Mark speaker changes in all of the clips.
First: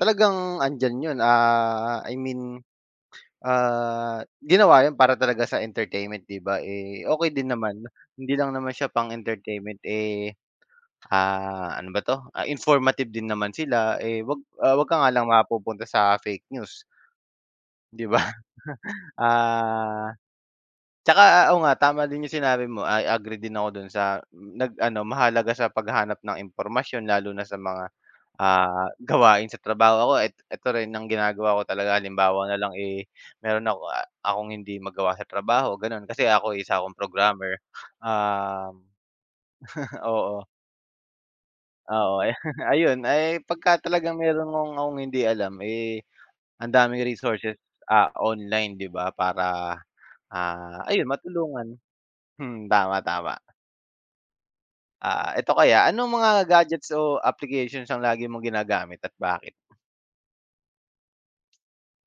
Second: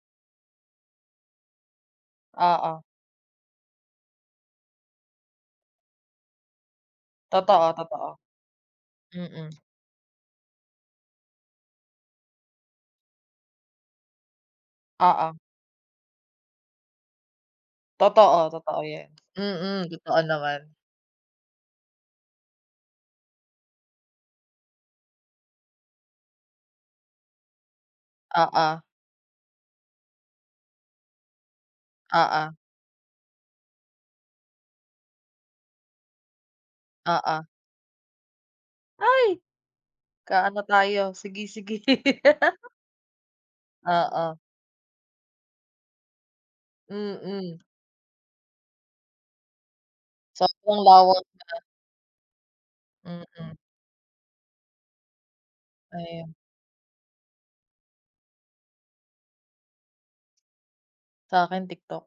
Speaker 1: Talagang andiyan yun, ah, I mean,
Speaker 2: Oo.
Speaker 1: ah, ginawa yun para talaga sa entertainment, 'di ba? Eh, okey din
Speaker 2: Totoo,
Speaker 1: naman,
Speaker 2: totoo.
Speaker 1: hindi lang naman siya
Speaker 2: Mm.
Speaker 1: pang-entertainment, eh, ah, ano ba 'to, ah, informative din naman sila, eh, 'wag 'wag ka nga lang
Speaker 2: Oo.
Speaker 1: mapupunta sa fake news, 'di ba?
Speaker 2: Totoo, totoo 'yan. Mm,
Speaker 1: Ah,
Speaker 2: totoo naman.
Speaker 1: 'tsaka oo nga tama din yung sinabi mo, I agree din ako dun sa nag-ano mahalaga sa paghahanap ng impormasyon, lalo na sa mga,
Speaker 2: Oo.
Speaker 1: ah, gawain sa trabaho. Ako i ito rin ang ginagawa ko talaga halimbawa
Speaker 2: Oo.
Speaker 1: na lang, eh, meron ako a akong hindi magawa sa trabaho ganon, kasi ako'y, isa akong
Speaker 2: Oo.
Speaker 1: programmer, ah
Speaker 2: Ay,
Speaker 1: oo.
Speaker 2: kaano tayo. Sige, sige.
Speaker 1: Oo, ay, ayun, ay pagka talagang
Speaker 2: Oo.
Speaker 1: meron kong akong hindi alam, eh, ang daming resources,
Speaker 2: Mm.
Speaker 1: ah, online, 'di ba, para, ah,
Speaker 2: Sobrang
Speaker 1: ayun
Speaker 2: lawak na.
Speaker 1: matulungan. Hmm, tama, tama.
Speaker 2: Mm.
Speaker 1: Ah, eto kaya anong mga
Speaker 2: Ayun.
Speaker 1: gadgets o applications ang lagi mong ginagamit at bakit?
Speaker 2: Sa'kin, TikTok.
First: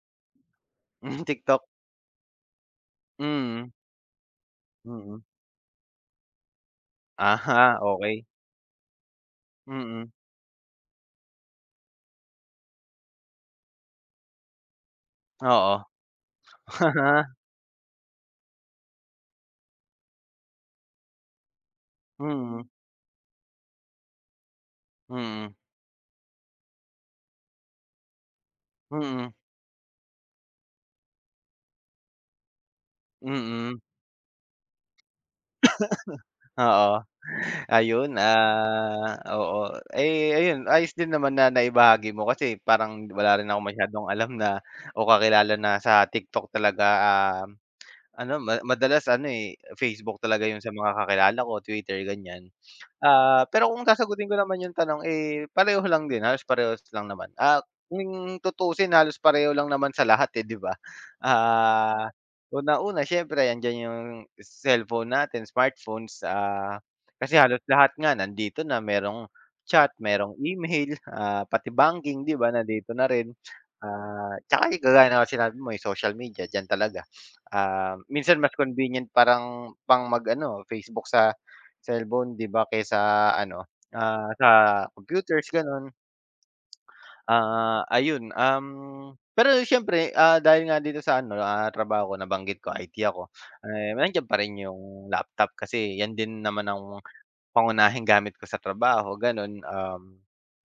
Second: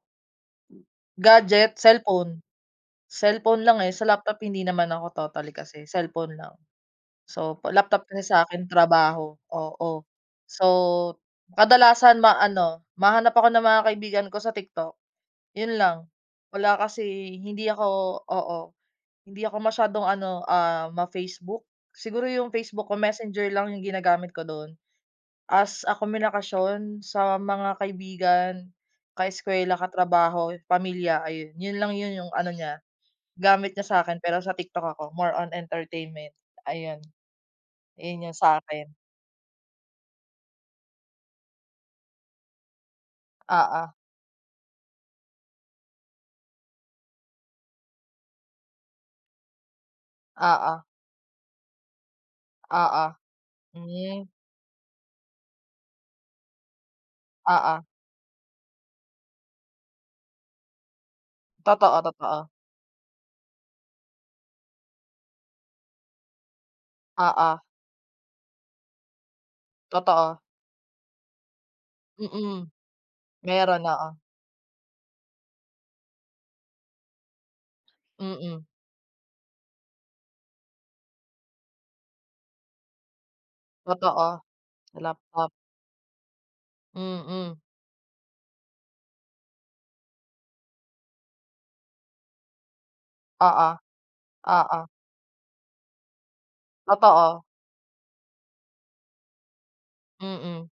Speaker 1: Hmm, TikTok.
Speaker 2: Gadget? Cellphone, cellphone
Speaker 1: Mm.
Speaker 2: lang, eh, sa laptop hindi naman ako
Speaker 1: Mm.
Speaker 2: totally, kasi cellphone lang. So, pa
Speaker 1: Aha,
Speaker 2: laptop, kasi
Speaker 1: okey.
Speaker 2: sa'kin trabaho oo
Speaker 1: Mm.
Speaker 2: so kadalasan maano, mahanap ako ng mga kaibigan ko sa TikTok, yun
Speaker 1: Oo.
Speaker 2: lang. Wala kasi hindi ako, oo, hindi ako masyadong ano, ah, ma-Facebook. Siguro yung
Speaker 1: Mm.
Speaker 2: Facebook ko Messenger lang yung ginagamit ko dun
Speaker 1: Mm.
Speaker 2: as a komunikasyon sa mga kaibigan,
Speaker 1: Mm.
Speaker 2: kaeskuwela, katrabaho, pamilya. Ayun, yun lang yun, yung ano niya, gamit
Speaker 1: Mm.
Speaker 2: niya sa'kin pero sa TikTok ako more on entertainment ayun.
Speaker 1: Oo. Ayun,
Speaker 2: Yung yun sa'kin.
Speaker 1: ah, oo. Ay, ayun, ayos din naman na naibahagi mo kasi parang wala rin akong
Speaker 2: Oo.
Speaker 1: masyadong alam na o kakilala na sa TikTok talaga. Ah, ano ma madalas ano, eh, Facebook talaga yun sa
Speaker 2: Oo.
Speaker 1: mga kakilala ko, Twitter ganyan.
Speaker 2: Oo,
Speaker 1: Ah, pero kung
Speaker 2: hmm.
Speaker 1: sasagutin ko naman yung tanong, eh, pareho lang din, halos parehas lang naman. Ah,
Speaker 2: Oo.
Speaker 1: kung tutusin halos pareho lang naman sa lahat eh, 'di ba?
Speaker 2: Totoo,
Speaker 1: Ah,
Speaker 2: totoo.
Speaker 1: unang-una, siyempre, andiyan yung cellphone natin, smartphones, ah, kasi
Speaker 2: Oo.
Speaker 1: halos lahat nga nandito na merong chat, merong
Speaker 2: Totoo.
Speaker 1: email, ah, pati banking, 'di ba,
Speaker 2: Mm.
Speaker 1: nandito na rin.
Speaker 2: Meron, oo.
Speaker 1: Ah, 'tsaka kagaya na sinabi mo ay social media diyan talaga. Ah, minsan mas
Speaker 2: Mm.
Speaker 1: convenient parang pang mag-ano Facebook sa cellphone, 'di ba, kaysa sa ano, ah,
Speaker 2: Totoo,
Speaker 1: sa
Speaker 2: sa
Speaker 1: computers
Speaker 2: laptop.
Speaker 1: ganon.
Speaker 2: Mm.
Speaker 1: Ah, ayun, um, pero siyempre, ah, dahil nga dito sa ano, ah, trabaho ko nabanggit ko IT ako,
Speaker 2: Oo,
Speaker 1: eh, nandiyan pa rin
Speaker 2: oo.
Speaker 1: yung laptop kasi 'yan din naman ang
Speaker 2: Totoo.
Speaker 1: pangunahing gamit ko sa trabaho ganon, um.
Speaker 2: Mm.